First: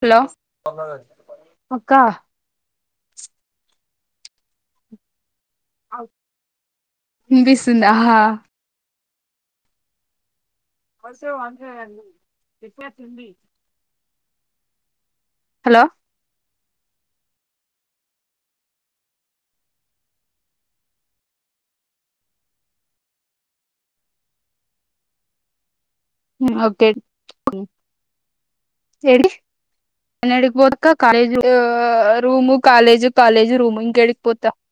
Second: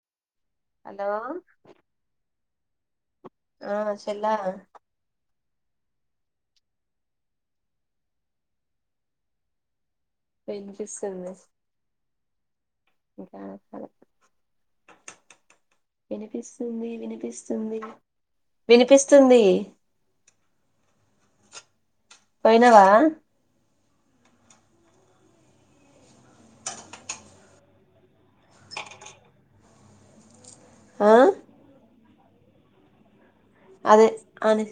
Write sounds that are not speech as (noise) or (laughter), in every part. hello hello అక్కా చెలా వినిపిస్తుందా హా వర్షె వినిపిస్తుంది (unintelligible) ఇంకా (unintelligible) హలో వినిపిస్తుంది వినిపిస్తుంది వినిపిస్తుంది పోయినావా ఓకే ఏడి (unintelligible) పోక ఆ college room college college room అదే ఇంకేడికి పోతా ఆని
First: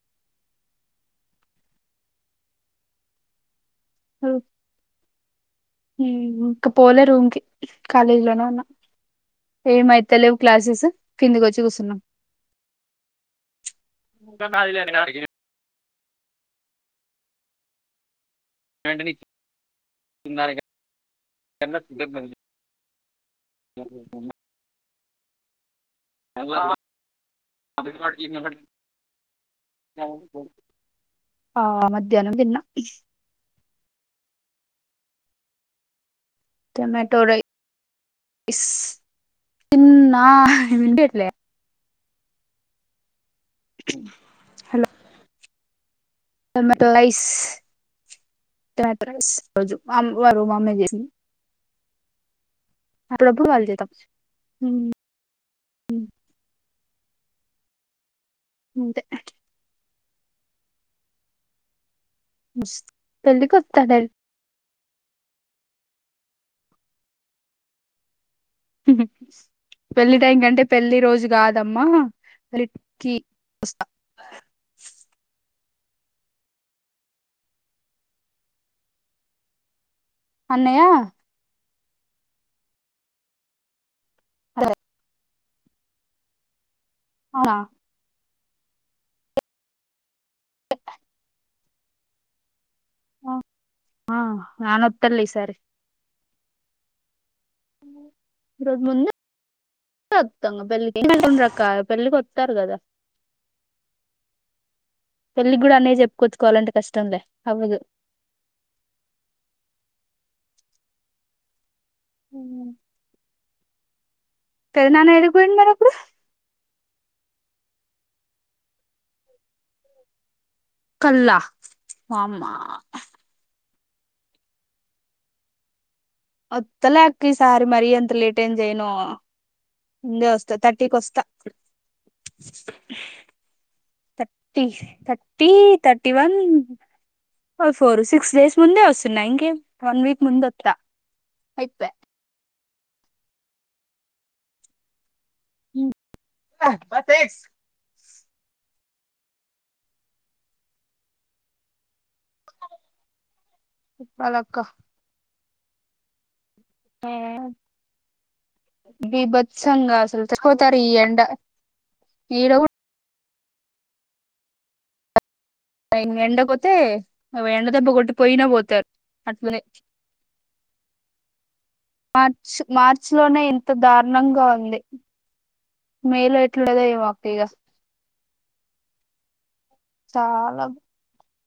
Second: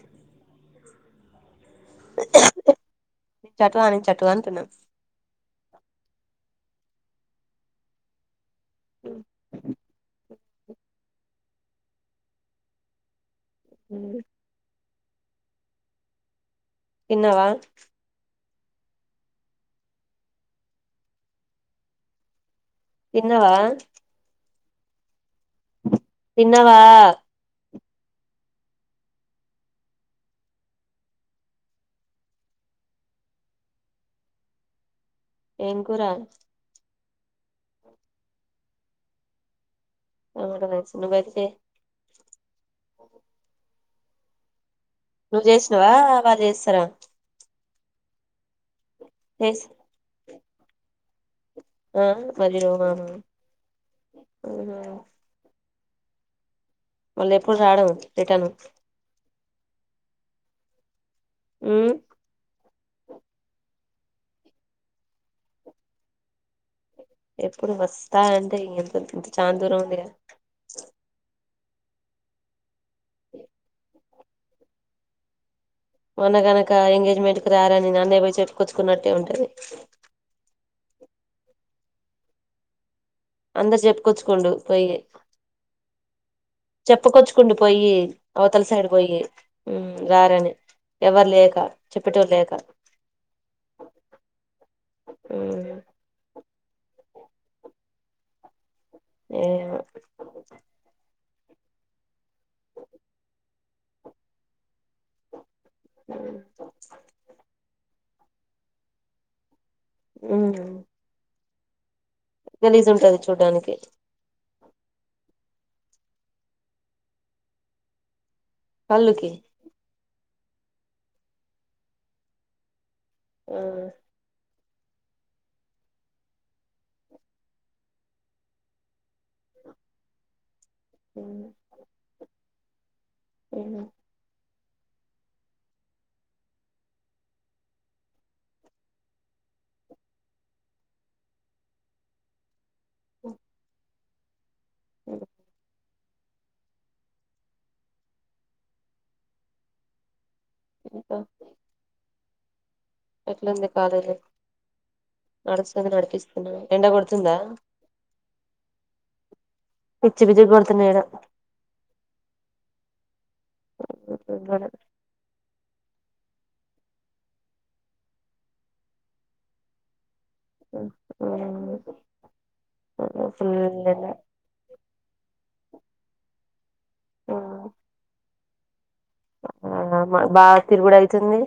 చట్వాన్ చట్వాన్ ఇంకా పోలే రూమ్ కి కాలేజ్ లోనే ఉన్నా ఏమైతలేవు క్లాసెస్ కిందికి వచ్చి కూచున్నా (unintelligible) తిన్నవా ఏంటిది తినడానిక (unintelligible) తిన్నవా తిన్నవా అది (unintelligible) ఆ మధ్యానం తిన్నా ఏం కూరా టొమాటో రైస్ తిన్నా టమాటా (unintelligible) అ హలో నువ్వు చేసినవా హమెట్లైస్ టొమాటో రైస్ ఈ చేసి రోజు మా అమ్మ వారు మా అమ్మే చేసింది ఆ మరి (unintelligible) వాళ్ళ చేతాం ఊ హ మళ్ళీ ఎప్పుడు రావడం రిటర్న్ అంతే ఉమ్ పెళ్ళికి వత్త డైరెక్ట్ ఎప్పుడు బస్ పెళ్లి టైం కంటే పెళ్లి రోజు గాదు దమ్మా కీ వస్తా మొన్నగనక ఎంగేజ్మెంట్ కు రారని అన్నయ్య పోయి చెప్పుకొచ్చుకున్నట్టే ఉంటది న అందరు చెప్పుకొచ్చుకోండు పోయి చెప్పుకొచ్చుకుండు అవునా పోయి అవతల సైడ్ కి పోయి ఉమ్ రారని ఎవరు లేక చెప్పేటోరో లేక ఆ ఆ నాన్న వస్తాడు లే ఈ సారి ఉమ్ రోడు ముందే ఏమో తంగ (unintelligible) కావ్య పెళ్ళికి వత్తారు కదా పెళ్ళి కూడా అనే చెప్పుకొచ్చుకోవాలంటే కష్టం లే అవ్వదు ఉమ్ గలిజ్ ఉంటది చూడ్డానికి పెద నాన్న ఎడకిపోయిండు మరి అప్పుడు కల్లుకి కల్లా వామ్మా ఆమ్ వత్తలే అక్క ఈ సారి మరీ ఎంత లేట్ ఏం చేయను ముందే వస్తా థర్టీకి వస్తా ఉహుమ్ thirty thirty thirty one four six days ముందే వస్తున్నాయి ఇంకే వన్ వీక్ ముందు వస్తా అయితే పెడు బస్ ఎస్ ఇంకో అలుంది కాలే చెప్పాలక్క నడుస్తుంది నడిపిస్తున్నా ఎండ కొడుతుందా బిభత్సంగా పిచ్చి అసలు పిచ్చి చనిపోతారు కొడుతున్నా ఈ ఈడ ఎండ ఏడ కు వాడే ఆ ఎండకుపోతే ఎండ దెబ్బ కొట్టి పోయినా పోతారు అట్లానే ఆమ్ ఆ మార్చ మార్చిలోనే ఫుల్ ఇంత దారుణంగా ఉంది మేలో ఎట్లుండదో ఏమో అక్క ఇగ ఎండ ఆ మా బాగా చాలా తిరుగుడు అయితుంది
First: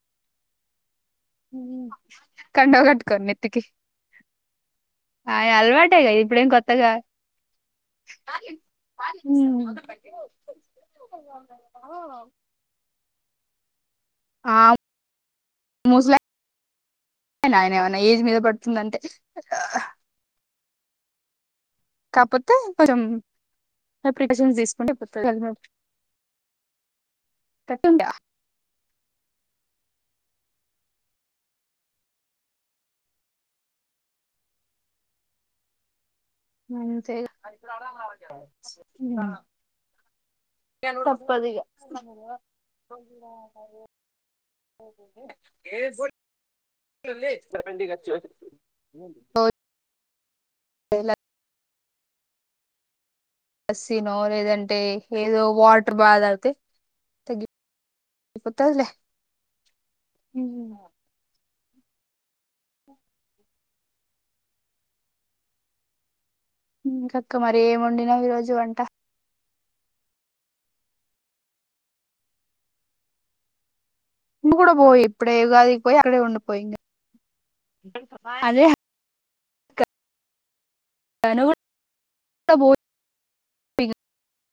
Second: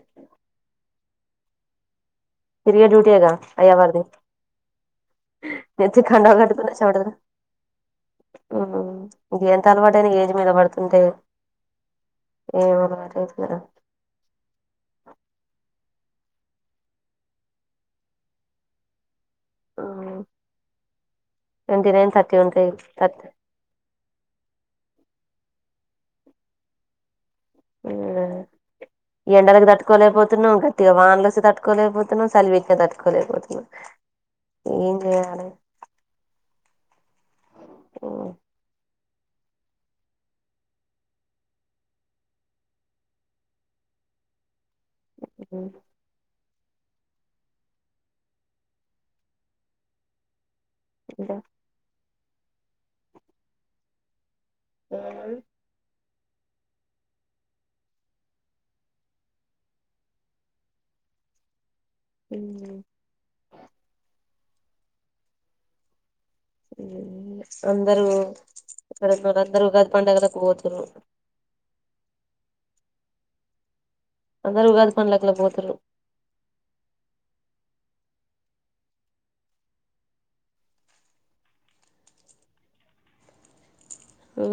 హమ్ ఫిరిగా డ్యూటీ అగా అయ్యా వారుది ఆ అలవాటే నేతికి కదా కండవ ఇప్పుడేం కట్టుకుంటే కొత్తగా చమటలు ఉహుమ్ ఇంక ఎంత అలవాటైనా ఏజ్ మీద పడుతుంటే మీ ఊరి వాళ్ళ మ్యారెజ్ కదా ఆ ముస్లైక్ వింటాడా అయనా ఏమన్నా ఏజ్ మీద పడుతుందంటే ఉమ్ ట్వంటీ నైన్ థర్టీ కాపోతే ఉంటాయి పురం థర్టీ ప్రికాషన్స్ తీసుకుంటే (unintelligible) అవునా ఎండకి తట్టుకోలేకపోతే న్నాం గట్టిగా వానలు వస్తే తట్టుకోలేకపోతున్నాం చలి పెట్టిన్నా తట్టుకోలేకపోతున్నాం ఇంక ఏం చేయాలి అంతేగ ఉమ్ తప్పదిగా ఇంకా ఏ బో ఆ ఇంకా లస్సీనో లేదంటే ఏదో వాటర్ బాగా తే తగ్గిపోతాదిలే హ హ ఇంకక్క మరి ఏం అందరు వండినావు ఈ రోజు వంట అక్కడక్కడ అందరు ఉగాది పండుగలకు పోతరు నువ్వు కూడా పో ఉగాది ఇప్పుడే పండగలకు పోతుర్రు ఉగాదికి పోయి అక్కడే ఉండు పో ఇంగ అదే అయినా కూడా (unintelligible) ఆ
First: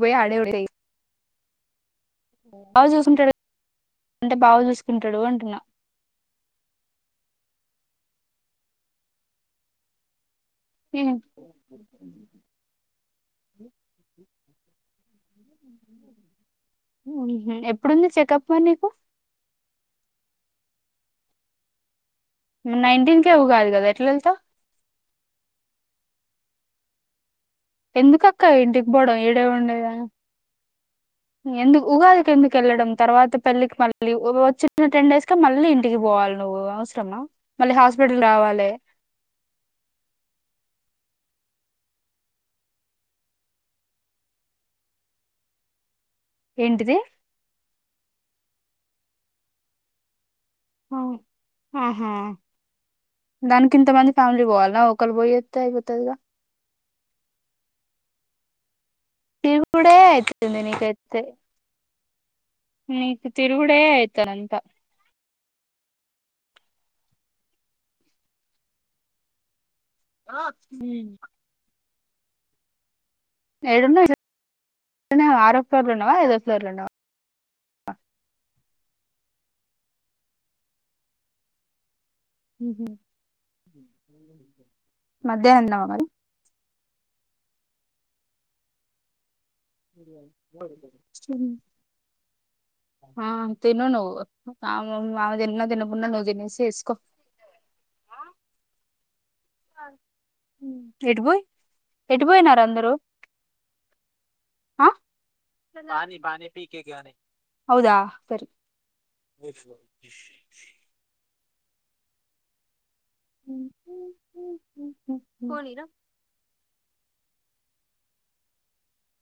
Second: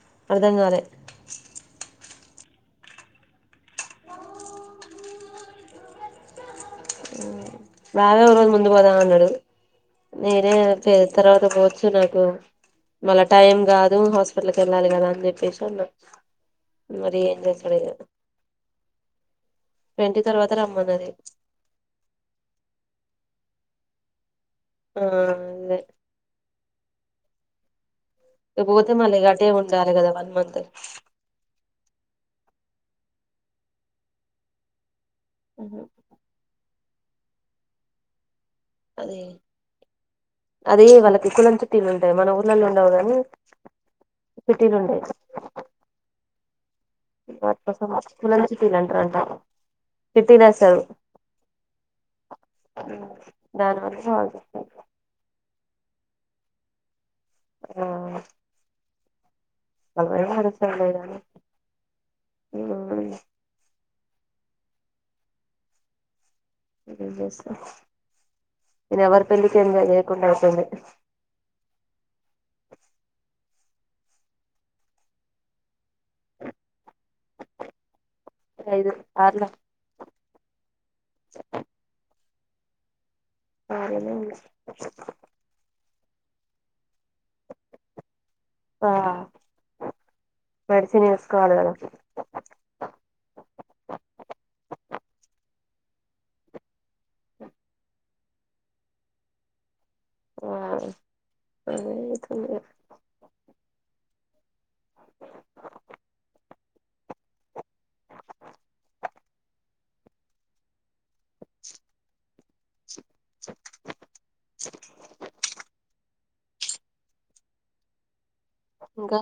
పోయి అడే అర్ధం ఉండేయి కాలే బాగా చూసుకుంటడు ఇంక బాగా చూసుకుంటడు అంటున్నా బావే ఒక రోజు ముందు పోదామన్నడు నేనేే తర్వాత పోవచ్చు నాకు మళ్ళ టైం కాదు హాస్పి టల్కెళ్ళాలి కదా అని చెప్పేసి అన్న ఎప్పుడుంది చెకప్ మరి నీకు ట్వంటీ తర్వాత రమ్మన్నది నైన్టీన్కే ఉగాది కదా ఎట్లెల్తవ్ ఆ అదే ఎందుకక్క ఇక ఇంటికి పోతే మళ్ళీ పోవడం ఇగ ఈడే అటే ఉండాలి కదా ఉండేదానికి వన్ మంత్ ఎందుకు ఉగాదికి ఎందుకు వెళ్ళడం తర్వాత పెళ్ళికి మళ్ళీ వచ్చిన్న టెన్ డేస్ మళ్ళీ ఇంటికి పోవాలి నువ్వు అవసరమా మళ్ళీ హాస్పిటల్ రావాలి అదే అదే వాళ్ళకి కులం చిట్టీలు ఉంటయి మన ఊర్లలో ఉండవు కానీ సిటీలుండెయ్ ఏంటిది కులం చిట్టిలంటరంట ఆ ఆహా దానికి ఇంత దానివల్ల మంది వాళ్ళు ఫ్యామిలీ పోవాలా ఒకరు పోయే తే అయిపోతదిగా ఆ తిరుగుడే వాళ్ళ భయం వాళ్ళకి అయితుంది తెలవదు గాని నీకైతే నీకు తిరుగుడే అయితాంది ఏం చేస్తం నేను ఎవరి పెళ్ళికి ఎల్లిన కుండ అయిపోయింది ఏడున్నవ్ ఆరో ఫ్లోర్ల ఉన్నవా ఐదో ఫ్లోర్ల ఉంన్నవా ఐదు ఆరులో ఉహు ఆరులోనే మధ్యాహ్నం తిన్నావా మరి ఆ మెడిసిన్ ఉమ్ వేసుకోవాలి కదా ఆ తిను నువ్వు ఆమె ఆమె తిన్నది నువ్వు తినేసేయి వేసుకో ఆ ఎటు పోయి అదే ఎటు అయితుంది పోయినారు అందరూ ఆ అదా సరి ఇంకా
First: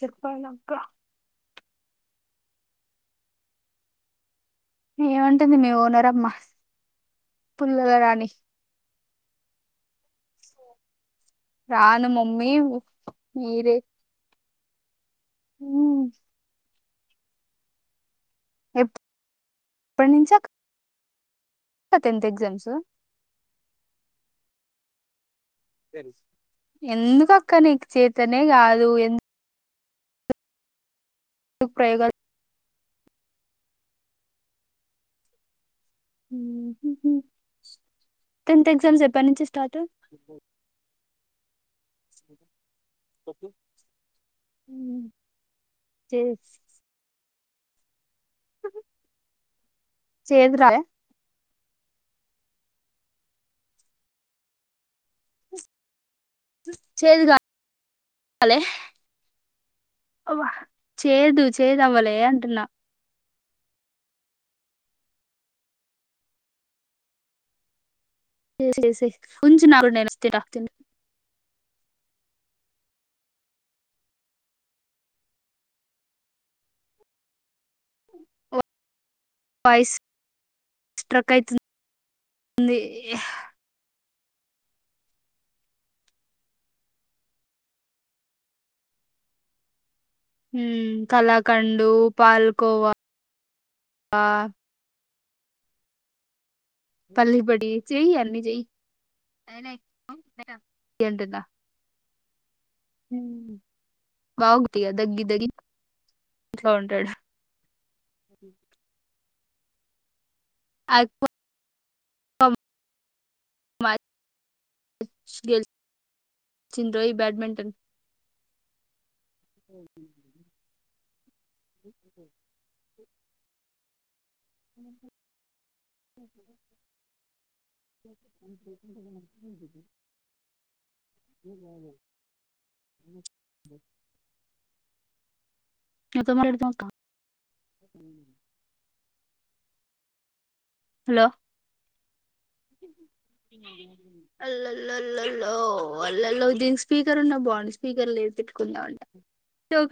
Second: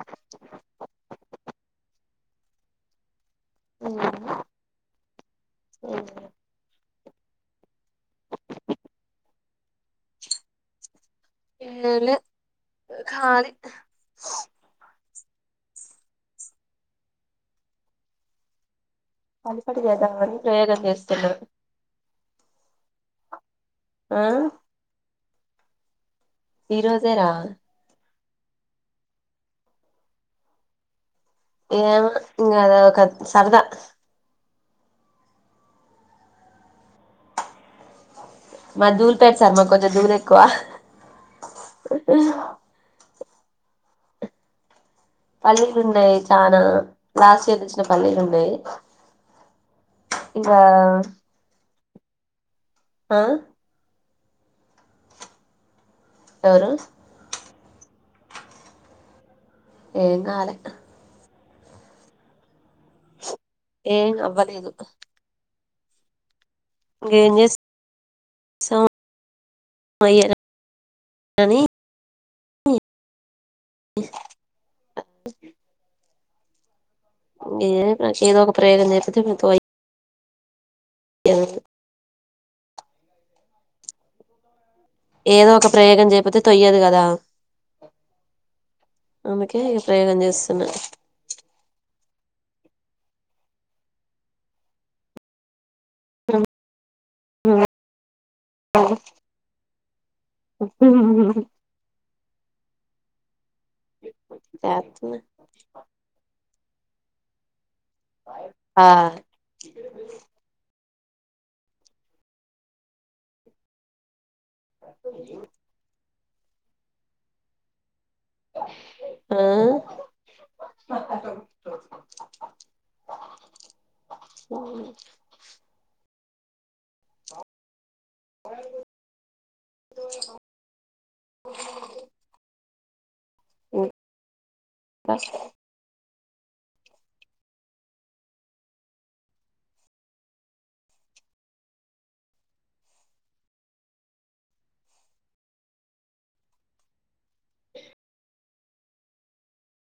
చెప్పాలక్కా అ ఏమంటుంది మీ ఓనర్ అమ్మ పుల్లల రాణి ఏం రాను లే మమ్మీ ఖాళీ మీరే ఉ ఎప్పు పల్లిపట్టి చేద్దాం అని ప్రయోగం చేస్తున్నా టెన్త్ ఎగ్జామ్స్ ఆ ఈ రోజేరా ఎందుకక్క నీకు చేతనే కాదు ఎ ఏమో ప్రయోగాలు ఇంగా అది ఒక సరదా (inaudible) టెన్త్ మాది ఎగ్జామ్స్ ఎప్పటి ధూళిపేట నుంచి సార్ మాకు స్టార్ట్ కొంచెం ధూళి ఎక్కువ ఉ పల్లీలు ఉన్నాయి చానా లాస్ట్ ఇయర్ తెచ్చిన పల్లీలు ఉ చేదు ఇంకా రాలే ఆ ఎవరు చేదుగాలే ఏం కాలే చేదు చేదవ్వలే అంటున్నా ఏ అవ్వలేదు ఇంగే చేస్ సో చేసేసి కొంచెం నాక్కూడా నేను వస్తా తింటా అయ్యారని (inaudible) నాకు ఏదో ఒక ప్రయోగం చేయపోతే వాయిస్ స్ట్రక్ అయితుంది ఏదో ఒక ప్రయోగం చేయపోతే తొయ్యదు కదా ఆమెకే కలకండు, పాలకోవా ఆ పల్లి పట్టి చెయ్యి అన్ని చెయ్యి అంటున్న బాగుటిగా చేస్తున్నా దగ్గి దగ్గి ఇంట్లో ఉంటాడు ఆ అపో (unintelligible) గెలిచిన్రోయ్ బ్యాట్మెంటన్ ఉహు మక్కతో (unintelligible) ఆ (unintelligible) లేకుంటే మంచిగుంటది (unintelligible) బస్ ఎంత మరీ పెడతాం అక్క హలో (unintelligible) అల్లల్ల అల్లల్లో దీని స్పీకర్ ఉన్నా బాగుండు స్పీకర్ లేదు పెట్టుకుందామంటే